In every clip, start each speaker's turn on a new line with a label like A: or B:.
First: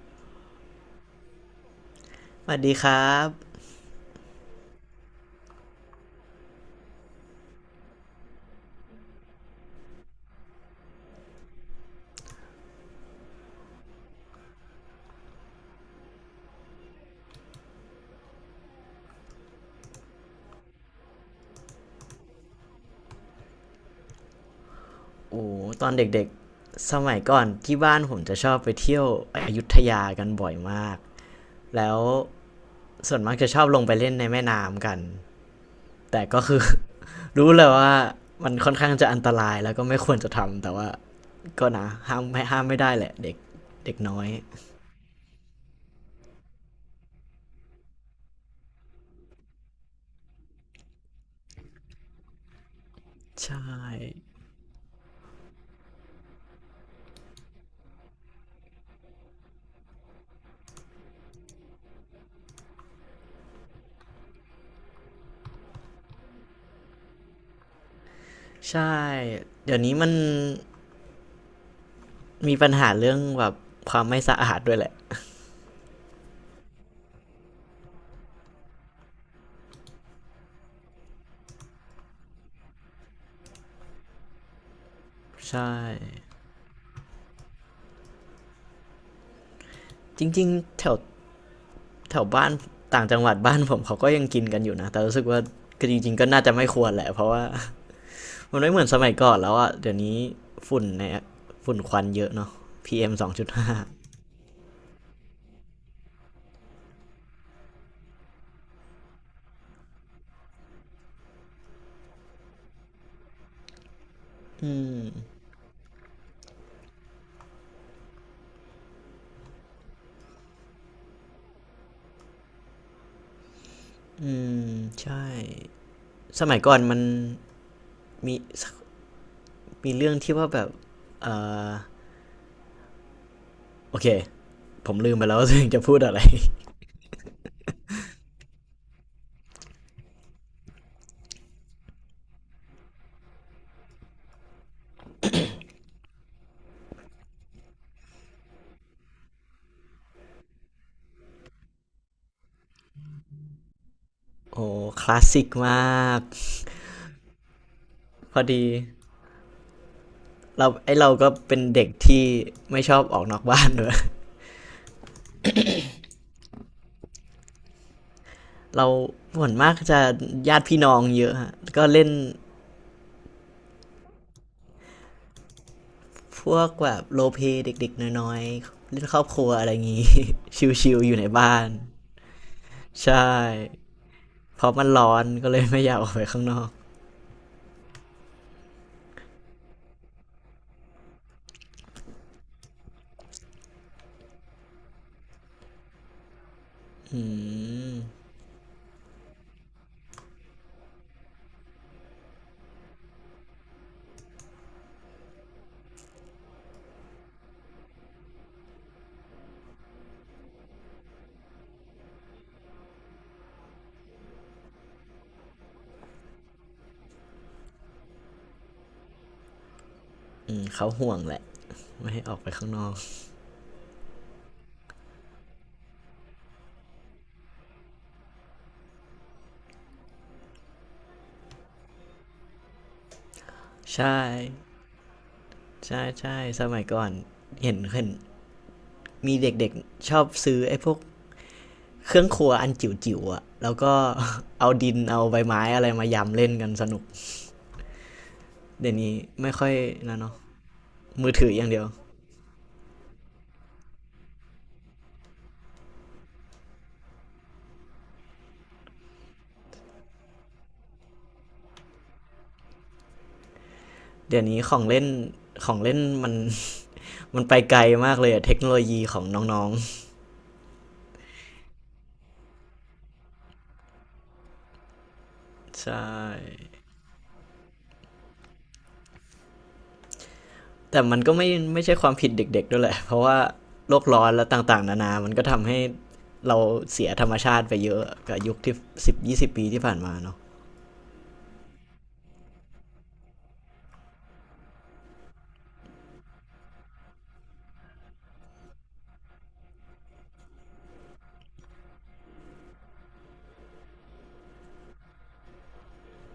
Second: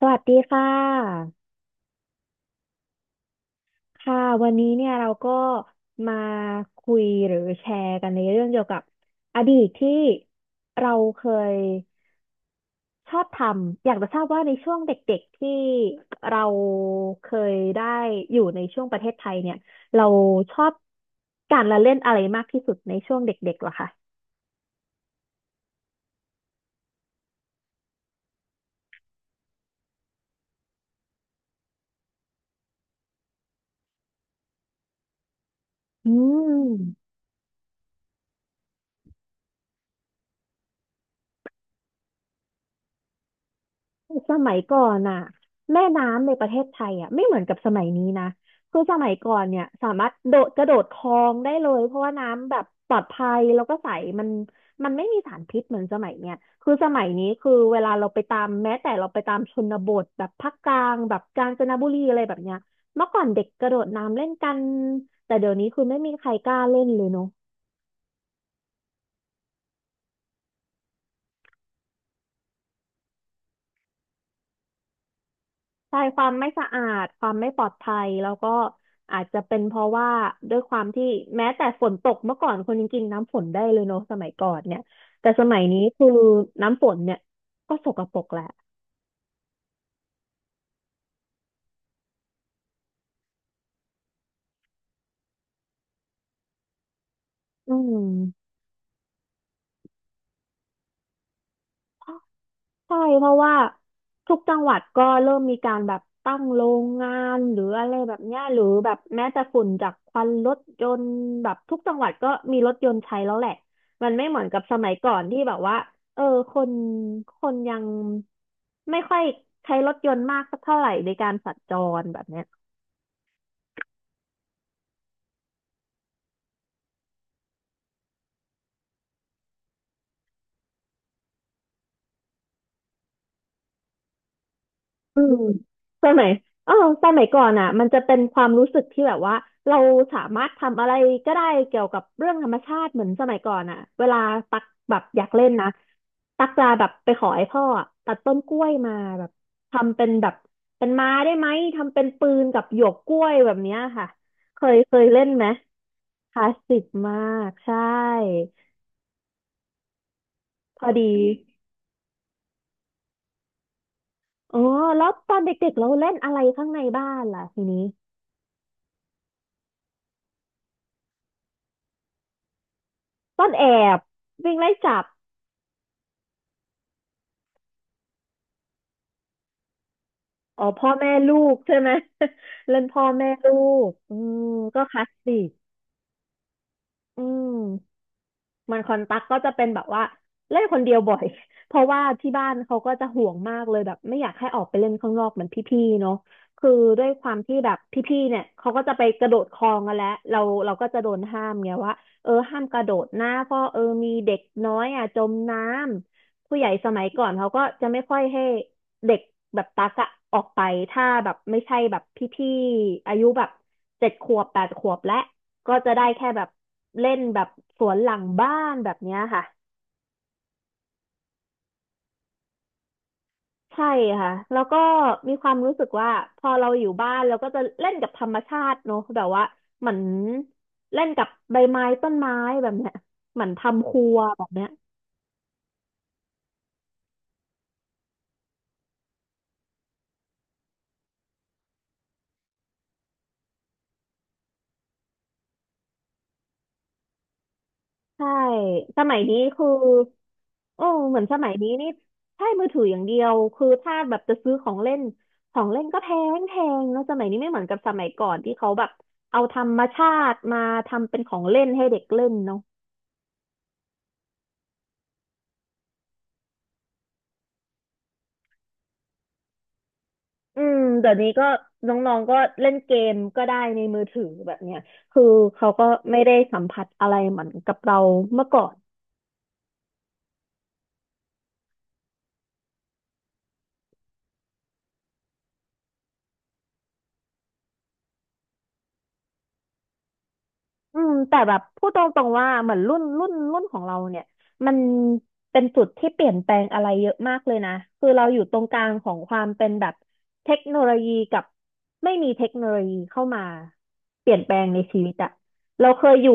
A: สวัสดีค่ะ
B: สวัสดีครับ
A: ค่ะวันนี้เนี่ยเราก็มาคุยหรือแชร์กันในเรื่องเกี่ยวกับอดีตที่เราเคยชอบทำอยากจะทราบว่าในช่วงเด็กๆที่เราเคยได้อยู่ในช่วงประเทศไทยเนี่ยเราชอบการละเล่นอะไรมากที่สุดในช่วงเด็กๆเหรอคะ
B: โอ้ตอนเด็กๆสมัยก่อนที่บ้านผมจะชอบไปเที่ยวอยุธยากันบ่อยมากแล้วส่วนมากจะชอบลงไปเล่นในแม่น้ำกัน
A: อื
B: แต่ก็คือ
A: ม
B: รู้เลยว่ามันค่อนข้างจะอันตรายแล้วก็ไม่ควรจะทำแต่ว่าก็นะห้ามไม่ได้แหละเด็กเด็กน้อย
A: สมัยก่อนน่ะแม่น้ำในประเทศไทยอ่ะไม่เหมือนกับสมัยนี้นะคือสมัยก่อนเนี่ยสามารถโดดกระโดดคลองได้เลยเพราะว่าน้ำแบบปลอดภัย
B: ใช่
A: แล้วก็ใสมันมันไม่มีสารพิษเหมือนสมัยเนี่ยคือสมัยนี้คือเวลาเราไปตามแม้แต่เราไปตามชนบทแบบภาคกลางแบบกาญจนบุรีอะไรแบบเนี้ยเมื่อก่อนเด็กกระโดดน้ำเล่นกันแต่เดี๋ยวนี้คือไม่มีใครกล้าเล่นเลยเนาะ
B: ใช่เดี๋ยวนี้มันมีปัญหาเรื่องแบบความไม่สะอาดด้วยแหละ
A: ใช่ความไม่สะอาดความไม่ปลอดภัยแล้วก็อาจจะเป็นเพราะว่าด้วยความที่แม้แต่ฝนตกเมื่อก่อนคนยังกินน้ำฝนได้เลยเนอะสมัยก่อนเนี่ยแต่สมัย
B: ใช่
A: นี้คือน้ำฝนเนี่ยก็สกปรกแหละ
B: จริงๆแถว แถวบ้านต่างจังหวัดบ้านผมเขาก็ยังกินกันอยู่นะแต่รู้สึกว่าก็จริงๆก็น่าจะไม่ควรแหละเพราะว่า
A: อืม
B: มันไม่เหมือนสมัยก่อนแล้วอ่ะเดี๋ยวนี้ฝุ่นในฝุ่นควันเยอะเนาะพี
A: ใช่
B: เอ m
A: เพ
B: 2.5อง
A: ราะ
B: จุด
A: ว่า
B: ห้า
A: ทุกจังหวัดก็เริ่มมีการแบบตั้งโรงงานหรืออะไรแบบเนี้ยหรือแบบแม้แต่ฝุ่นจากควันรถยนต์แบบทุกจังหวัดก็มีรถยนต์ใช้แล้วแหละมันไม่เหมือนกับสมัยก่อนที่แบบว่าเออคนคนยังไม่ค่อยใช้รถยนต์มากสักเท่าไหร่ในการสัญจรแบบเนี้ย
B: อืมใช่สมัยก่อนมันมีมีเรื่องที่ว่าแบบโอเคผมลืม
A: อื
B: ไปแล้
A: ม
B: วว่าตัวเองจะพูด
A: ส
B: อะไร
A: มัยเออสมัยก่อนอ่ะมันจะเป็นความรู้สึกที่แบบว่าเราสามารถทำอะไรก็ได้เกี่ยวกับเรื่องธรรมชาติเหมือนสมัยก่อนอ่ะเวลาตักแบบอยากเล่นนะตักจะแบบไปขอไอ้พ่ออะตัดต้นกล้วยมาแบบทำเป็นแบบเป็นไม้ได้ไหมทำเป็นปืนกับหยวกกล้วยแบบเนี้ยค่ะเค
B: โอ้
A: ยเค
B: ค
A: ย
B: ลา
A: เล่
B: ส
A: นไห
B: สิ
A: ม
B: กมาก
A: คลาสสิกมากใช่
B: พอดีเรา
A: พอ
B: ไอ
A: ดี
B: เราก็เป็นเด็กที่ไม่ชอบออกนอกบ้านด้วย
A: อ๋อแล้วตอนเด็กๆเราเล่นอะไรข้างในบ้านล่ะทีนี้
B: เราส่วนมากจะญาติพี่น้องเยอะฮะก็เล่น
A: ต้นแอบวิ่งไล่จับ
B: พวกแบบโรลเพลย์เด็กๆน้อยๆเล่นครอบครัวอะไรอย่างงี้
A: อ๋อพ่อ
B: ชิวๆ
A: แม่
B: อยู่ใน
A: ลูก
B: บ้าน
A: ใช่ไหม เล่นพ่อ
B: ใช่
A: แม่ลูกอืม
B: เพราะ
A: ก็
B: มัน
A: คลาส
B: ร้อน
A: สิ
B: ก็
A: ก
B: เลยไม่อยากออกไปข้างนอก
A: อืม มันคอนตักก็จะเป็นแบบว่าเล่นคนเดียวบ่อย เพราะว่าที่บ้านเขาก็จะห่วงมากเลยแบบไม่อยากให้ออกไปเล่นข้างนอกเหมือนพี่ๆเนาะคือด้วยความที่
B: อ
A: แบบพี่
B: ืม
A: ๆเนี่ยเขาก็จะไปกระโดดคลองกันแล้วเราก็จะโดนห้ามไงว่าห้ามกระโดดนะเพราะมีเด็กน้อยอ่ะจมน้ำผู้ใหญ่สมัยก่อนเขาก็จะไม่ค่อยให้เด็กแบบตักอะออกไปถ้าแบบไม่ใช่แบบพี่ๆอายุแบบเจ็ดขวบแปดขวบและ ก็จะได้แค่แบบเล่นแบบสวนหลังบ้านแบบเนี้ยค่ะ
B: อืมเขาห่วงแหละไม่ให้ออกไปข้างนอก
A: ใช่ค่ะแล้วก็มีความรู้สึกว่าพอเราอยู่บ้านเราก็จะเล่นกับธรรมชาติเนอะแบบว่าเหมือนเล่นกับใบไม้ต้นไม้แบบเนี้ยเหมือนทำครัว
B: ใช่
A: แบบเนี้ย
B: ใช่สมัยก่อนเห็นมีเด็กๆชอบซื้อไอ้พวกเครื่องครัวอันจิ๋วๆอะแล้วก็ เอาดินเอาใบไม้อะไรมายำเล่นกันสนุก
A: ใช่
B: เดี๋ยว
A: ส
B: นี้
A: มัยนี้
B: ไม่
A: คือ
B: ค่อยนะเนาะ
A: โอ้เหมือน
B: มือ
A: ส
B: ถื
A: มัย
B: ออย่า
A: นี้
B: งเดียว
A: นี่ใช่มือถืออย่างเดียวคือถ้าแบบจะซื้อของเล่นของเล่นก็แพงแพงเนอะสมัยนี้ไม่เหมือนกับสมัยก่อนที่เขาแบบเอาธรรมชาติมาทำเป็นของเล่นให้เด็กเล่นเนาะ
B: เดี๋ยวนี้ของเล่นมันไปไกลมากเลยอะเทคโนโลยีของน้อง
A: อืมเดี๋ยวนี้ก็น้องๆก็เล่นเกมก็ได้ในมือถือแบบเนี้ยคือเขา
B: ๆ
A: ก็
B: ใช
A: ไม่ได้สัม
B: ่
A: ผัสอะไรเหมือนกับเราเมื่อก่อน
B: แต่มันก็ไม่ใช่ความผิดเด็กๆด้วยแหละเพราะว่าโลกร้อนและต่างๆนานามันก็ทำให้เราเสียธรรมชาติไปเยอะกับยุคที่10-20 ปีที่ผ่านมาเนาะ
A: อืมแต่แบบพูดตรงๆว่าเหมือนรุ่นของเราเนี่ยมันเป็นจุดที่เปลี่ยนแปลงอะไรเยอะมากเลยนะคือเราอยู่ตรงกลางของความเป็นแบบเทคโนโลยีกับไม่มีเทคโนโลยีเข้ามาเปลี่ยนแปลงในชีวิตอะเราเคยอยู่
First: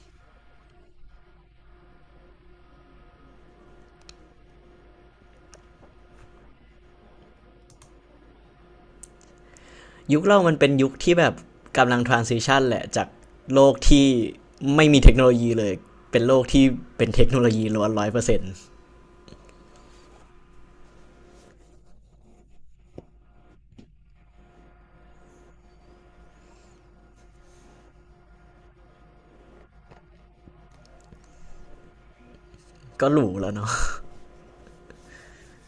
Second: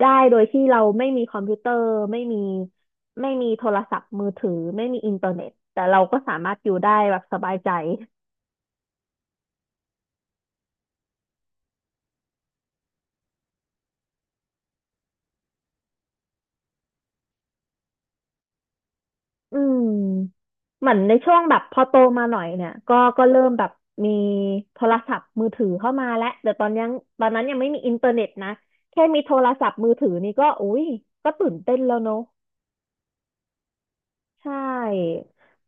A: ได้โดยที่เราไม่มีคอมพิวเตอร์ไม่มีไม่มีโทรศัพท์มือถือไม่มีอินเทอร์เน็ตแต่เราก็สามารถอยู่ได้แบบสบายใจ
B: ยุคเรามันเป็นยุคที่แบบกำลัง transition แหละจากโลกที่ไม่มีเทคโนโลยีเลยเป็นโลกที่เป็นเทคโนโลยีล้วนร้อยเปอร์เซ็นต์
A: อืมเหมือนในช่วงแบบพอโตมาหน่อยเนี่ยก็เริ่มแบบมีโทรศัพท์มือถือเข้ามาแล้วแต่ตอนนั้นยังไม่มีอินเทอร์เน็ตนะแค่มีโทรศัพท์มือถือนี่ก็อุ้ยก็ตื่นเต้นแล้วเนอะ
B: ก็หรูแล้วเนาะ
A: ใช่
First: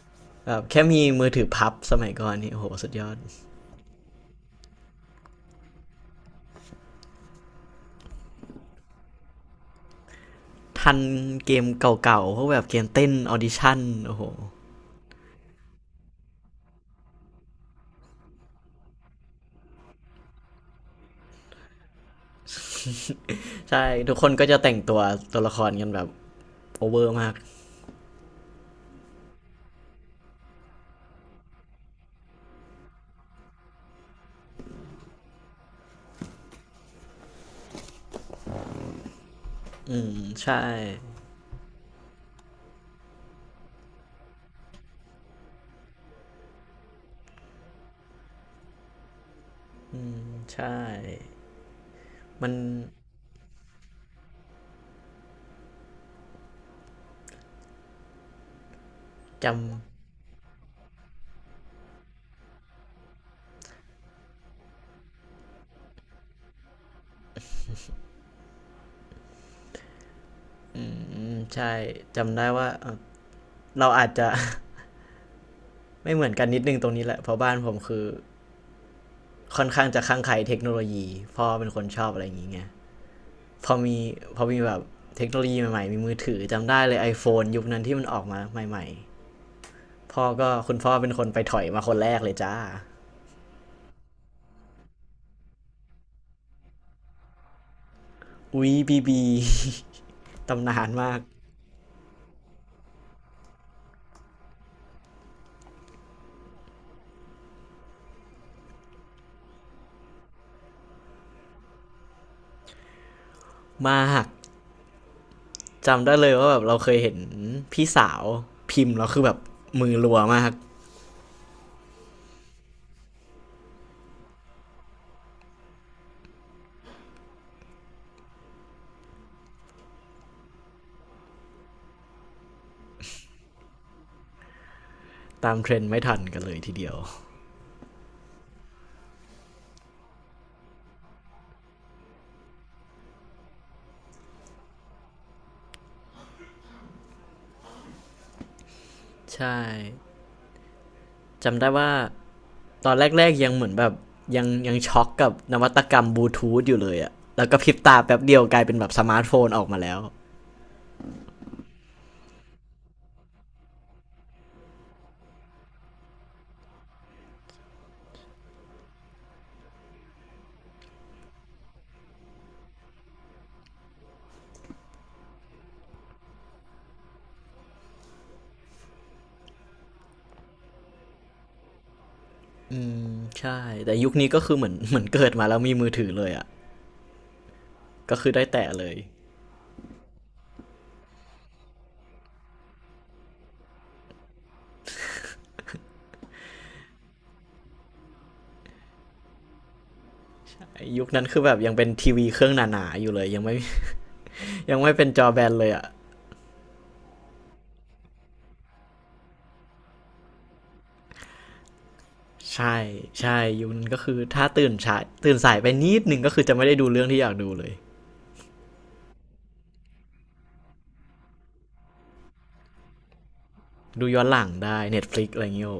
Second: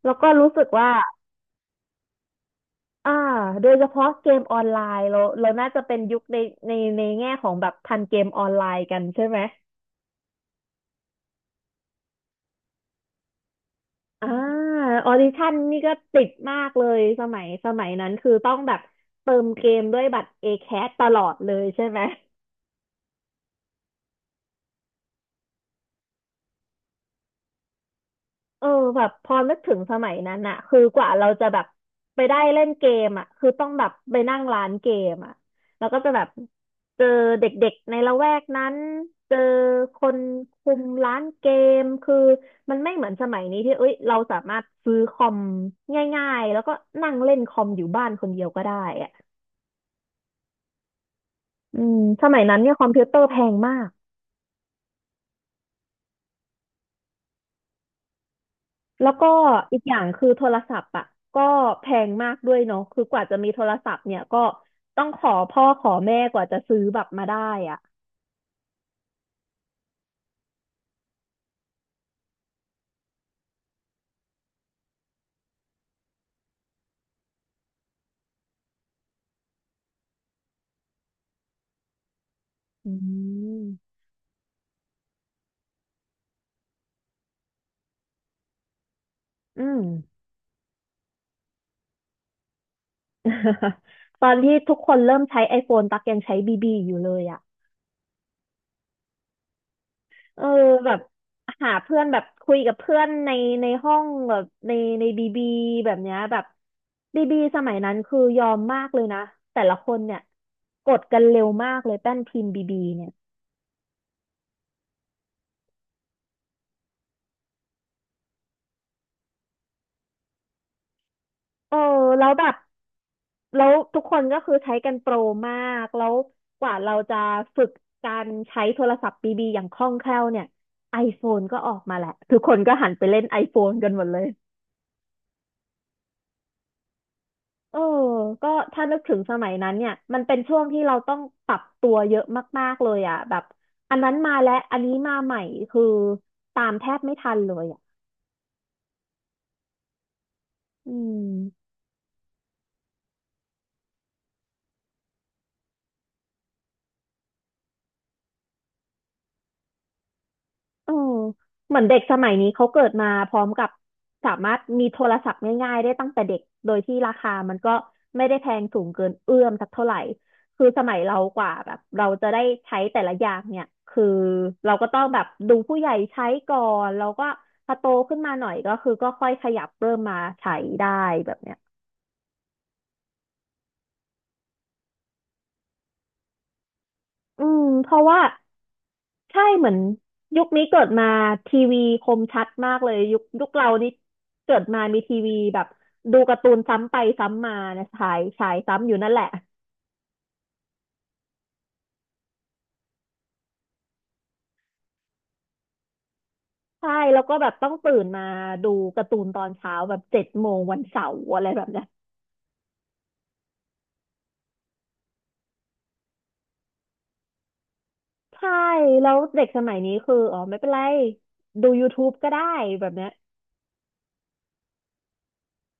A: แล้วก็รู้
B: แบ
A: สึ
B: บ
A: ก
B: แค่
A: ว่า
B: มีมือถือพับสมัยก่อนนี่โอ้โหสุดยอ
A: อ่า
B: ด
A: โดยเฉพาะเกมออนไลน์เราน่าจะเป็นยุคในแง่ของแบบทันเกมออนไลน์กันใช่ไหม
B: ทันเกมเก่าๆพวกแบบเกมเต้นออดิชั่นโอ้โห
A: อ่าออดิชั่นนี่ก็ติดมากเลยสมัยนั้นคือต้องแบบเติมเกมด้วยบัตร ACAT ตลอดเลยใช่ไหม
B: ใช่ ทุกคนก็จะแต่งตัวตัวละครกันแบบโอเวอร์มาก
A: เออแบบพอนึกถึงสมัยนั้นอะคือกว่าเราจะแบบไปได้เล่นเกมอะคือต้องแบบไปนั่งร้านเกมอะแล้วก็จะแบบเจอเด็กๆในละแวกนั้นเจอค
B: อืม
A: น
B: ใช่
A: คุมร้านเกมคือมันไม่เหมือนสมัยนี้ที่เอ้ยเราสามารถซื้อคอมง่ายๆแล้วก็นั่งเล่นคอมอยู่บ้านคนเดียวก็ได้อะ
B: ใช่
A: อืมสมัย
B: มัน
A: นั้นเนี่ยคอมพิวเตอร์แพงมาก แล้วก็
B: จ
A: อีกอย่างคือโทรศัพท์อ่ะก็แพงมากด้วยเนาะคือกว่าจะมีโทรศัพท์เนี่ยก็ต้องขอพ่อขอแม่กว่าจะซื้อแบบมาได้อ่ะ
B: ำ อืมใช่ จำได้ว่าเราอาจจะ ไม่เหมือนกันนิดนึงตรงนี้แหละเพราะบ้านผมคือค่อนข้างจะข้างใครเทคโนโลยี พ่อเป็นคนชอบอะไรอย่างเงี้ย
A: อืม
B: พอมีพอมีแบบเทคโนโลยีใหม่ๆ มีมือถือจำได้เลย iPhone ยุคนั้นที่มันออกมาใหม่
A: อืม
B: ๆพ่อก็คุณพ่อเป็นคนไปถอยมาคนแรกเลยจ้า
A: ตอนที่ทุกคนเริ่มใช้ iPhone ตักยังใช้บีบีอยู่เลยอ่ะ
B: อุ๊ยบีบี
A: เออ
B: ตำนา
A: แบ
B: น
A: บ
B: มาก
A: หาเพื่อนแบบคุยกับเพื่อนในห้องแบบในบีบีแบบเนี้ยแบบบีบีสมัยนั้นคือยอมมากเลยนะแต่ละคนเนี่ยกดกันเร็วมากเลยแป้นพิมพ์บีบีเนี่ย
B: มากจำได้เลยว่าแบบเราเคยเห็นพี่สาวพิมพ์แล้วคือแบบมือรัวมาก
A: เออแล้วแบบแล้วทุกคนก็คือใช้กันโปรมากแล้วกว่าเราจะฝึกการใช้โทรศัพท์บีบีอย่างคล่องแคล่วเนี่ย iPhone ก็ออกมาแหละทุกคนก็หันไปเล่น iPhone กันหมดเลย
B: ตามเทรนด์ไม่ทันกันเลยทีเดียว
A: เออก็ถ้านึกถึงสมัยนั้นเนี่ย มันเป็นช่วงที่เราต้องปรับตัวเยอะมากๆเลยอ่ะแบบอันนั้นมาแล้ว อันนี้มาใหม่ คือตามแทบไม่ทันเลยอ่ะ
B: ใช่
A: อื
B: จำ
A: ม
B: ได้ว่าตอนแรกๆยังเหมือนแบบยังช็อกกับนวัตกรรมบลูทูธอยู่เลยอะแล้วก็พริบตาแป๊บเดียวกลายเป็นแบบสมาร์ทโฟนออกมาแล้ว
A: เออเหมือนเด็กสมัยนี้เขาเกิดมาพร้อมกับสามารถมีโทรศัพท์ง่ายๆได้ตั้งแต่เด็กโดยที่ราคามันก็ไม่ได้แพงสูงเกินเอื้อมสักเท่าไหร่คือสมัยเรากว่าแบบเราจะได้ใช้แต่ละอย่างเนี่ยคือเราก็ต้องแบบดูผู้ใหญ่ใช้ก่อนเราก็พอโตขึ้นมาหน่อยก็คือก็ค่อยขยับเริ่มมาใช้ได้แบบเนี้ย
B: ใช่แต่ยุคนี้ก็คือเหมือนเกิดมาแล้วมีมือถือเลยอะ
A: อืมเพราะ
B: ก็
A: ว่า
B: คือได้แตะเลย
A: ใช่เหมือนยุคนี้เกิดมาทีวีคมชัดมากเลยยุคเรานี่เกิดมามีทีวีแบบดูการ์ตูนซ้ำไปซ้ำมานะฉายซ้ำอยู่นั่นแหละ
B: ยุคนั้นคือแบบยังเป็นทีวีเครื่องหนาๆอยู่เลยยังไม่เป็นจอแบนเลยอะ
A: ใช่แล้วก็แบบต้องตื่นมาดูการ์ตูนตอนเช้าแบบ7 โมงวันเสาร์อะไรแบบเนี้ย
B: ใช่ใช่ยุคนั้นก็คือถ้าตื่นสายไปนิดหนึ่งก็คือจะไม่ได้ดูเรื่องที่อยากดูเลย
A: ใช่แล้วเด็กสมัยนี้คืออ๋อไม่เป็นไรดู YouTube ก็ได้แบบเนี้ย
B: ดูย้อนหลังได้ Netflix อะไรอย่างเงี้ยโอ้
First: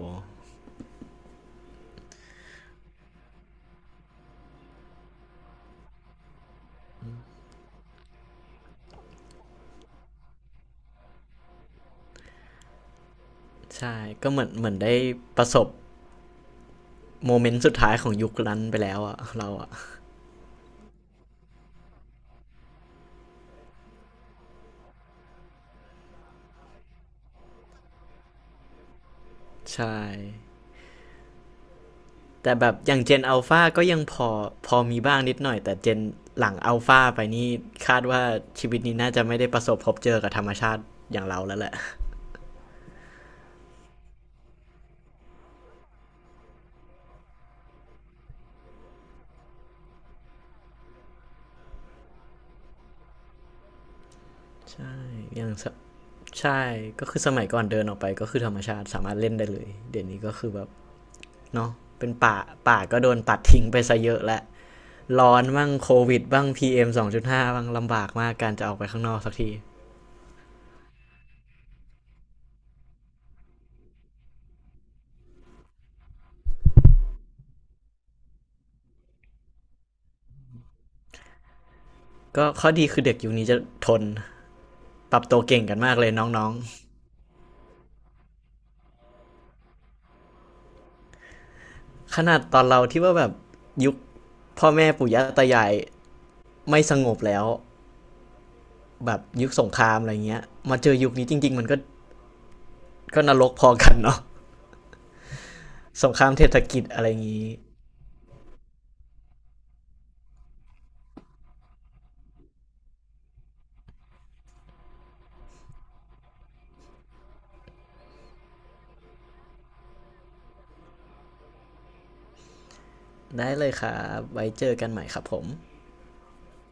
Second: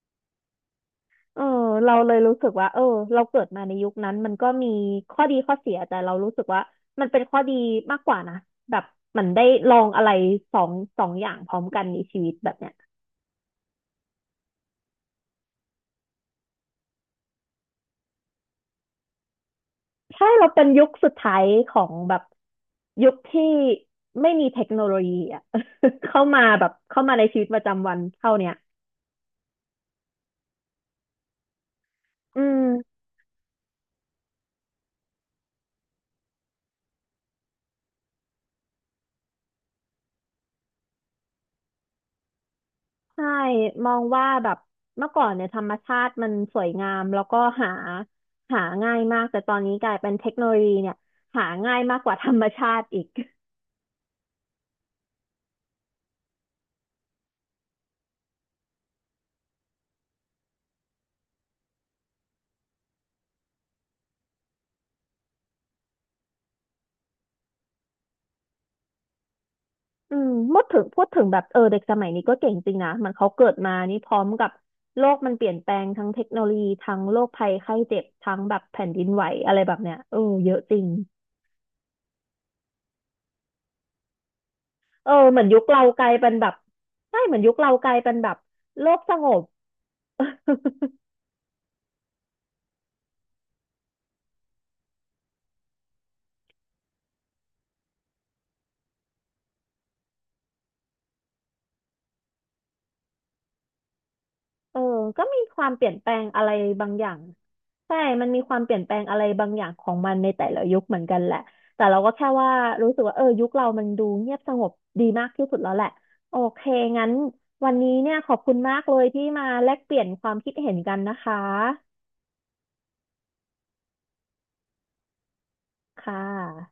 A: เออเราเลยรู้สึกว่าเออเราเกิดมาในยุคนั้นมันก็มีข้อดีข้อเสียแต่เรารู้สึกว่ามันเป็นข้อดีมากกว่านะแบบเหมันได้ลองอะไรสองสองอย่างพร้อมกันในชีวิตแบบเนี้ย
B: ใช่ก็เหมือนได้ประสบโมเมนต์สุดท้ายของยุคนั้นไปแล้วอะเราอะ
A: ใช่เราเป็นยุคสุดท้ายของแบบยุคที่ไม่มีเทคโนโลยีอ่ะ เข้ามาแบบเข้ามาในชีวิตประจำวันเท่าเนี้ย
B: ใช่
A: อื
B: แต่
A: ม
B: แบบอย่างเจนอัลฟาก็ยังพอมีบ้างนิดหน่อยแต่เจนหลังอัลฟาไปนี่คาดว่าชีวิตนี้น่าจะไม่ได้ประสบพบเจอกับธรรมชาติอย่างเราแล้วแหละ
A: ใช่มองว่าแบบเมื่อก่อนเนี่ยธรรมชาติมันสวยงามแล้วก็หาหาง่ายมากแต่ตอนนี้กลายเป็นเทคโนโลยีเนี่ยหาง่ายมากกว่าธรรมชาติอีก
B: ใช่ยังใช่ก็คือสมัยก่อนเดินออกไปก็คือธรรมชาติสามารถเล่นได้เลยเดี๋ยวนี้ก็คือแบบ เนาะเป็นป่า ป่าก็โดนตัดทิ้งไปซะเยอะและ ร้อนบ้างโควิดบ้าง PM 2.5บ้างลำบากมากการจะออกไปข้างนอกสักที
A: อืมพูดถึงแบบเออเด็กสมัยนี้ก็เก่งจริงนะมันเขาเกิดมานี่พร้อมกับโลกมันเปลี่ยนแปลงทั้งเทคโนโลยีทั้งโรคภัยไข้เจ็บทั้งแบบแผ่นดินไหวอะไรแบบเนี้ยเออเยอะจริง
B: ก็ข้อดีคือเด็กยุคนี้จะทน
A: เอ
B: ปรับ
A: อเห
B: ตั
A: มื
B: ว
A: อนยุ
B: เก่
A: ค
B: งกัน
A: เรา
B: มาก
A: ก
B: เล
A: ลา
B: ย
A: ยเป็น
B: น้
A: แบ
B: อ
A: บ
B: ง
A: ใช่เหมือนยุคเรากลายเป็นแบบโลกสงบ
B: ๆขนาดตอนเราที่ว่าแบบยุคพ่อแม่ปู่ย่าตายายไม่สงบแล้วแบบยุคสงครามอะไรเงี้ย มาเจอยุคนี้จริงๆมันก็ก็นรกพอกันเนาะ
A: เออก็มีความเปลี่ยนแป
B: ส
A: ล
B: งค
A: ง
B: ราม
A: อะ
B: เศร
A: ไร
B: ษฐกิจ
A: บาง
B: อะ
A: อ
B: ไร
A: ย่า
B: อ
A: ง
B: ย่างงี้
A: ใช่มันมีความเปลี่ยนแปลงอะไรบางอย่างของมันในแต่ละยุคเหมือนกันแหละแต่เราก็แค่ว่ารู้สึกว่าเออยุคเรามันดูเงียบสงบดีมากที่สุดแล้วแหละโอเคงั้นวันนี้เนี่ยขอบคุณมากเลยที่มาแลกเปลี่ยนความคิดเห็นกันนะคะ
B: ได้เลยครับไว้เจอกันใหม่ครับผม
A: ค่ะ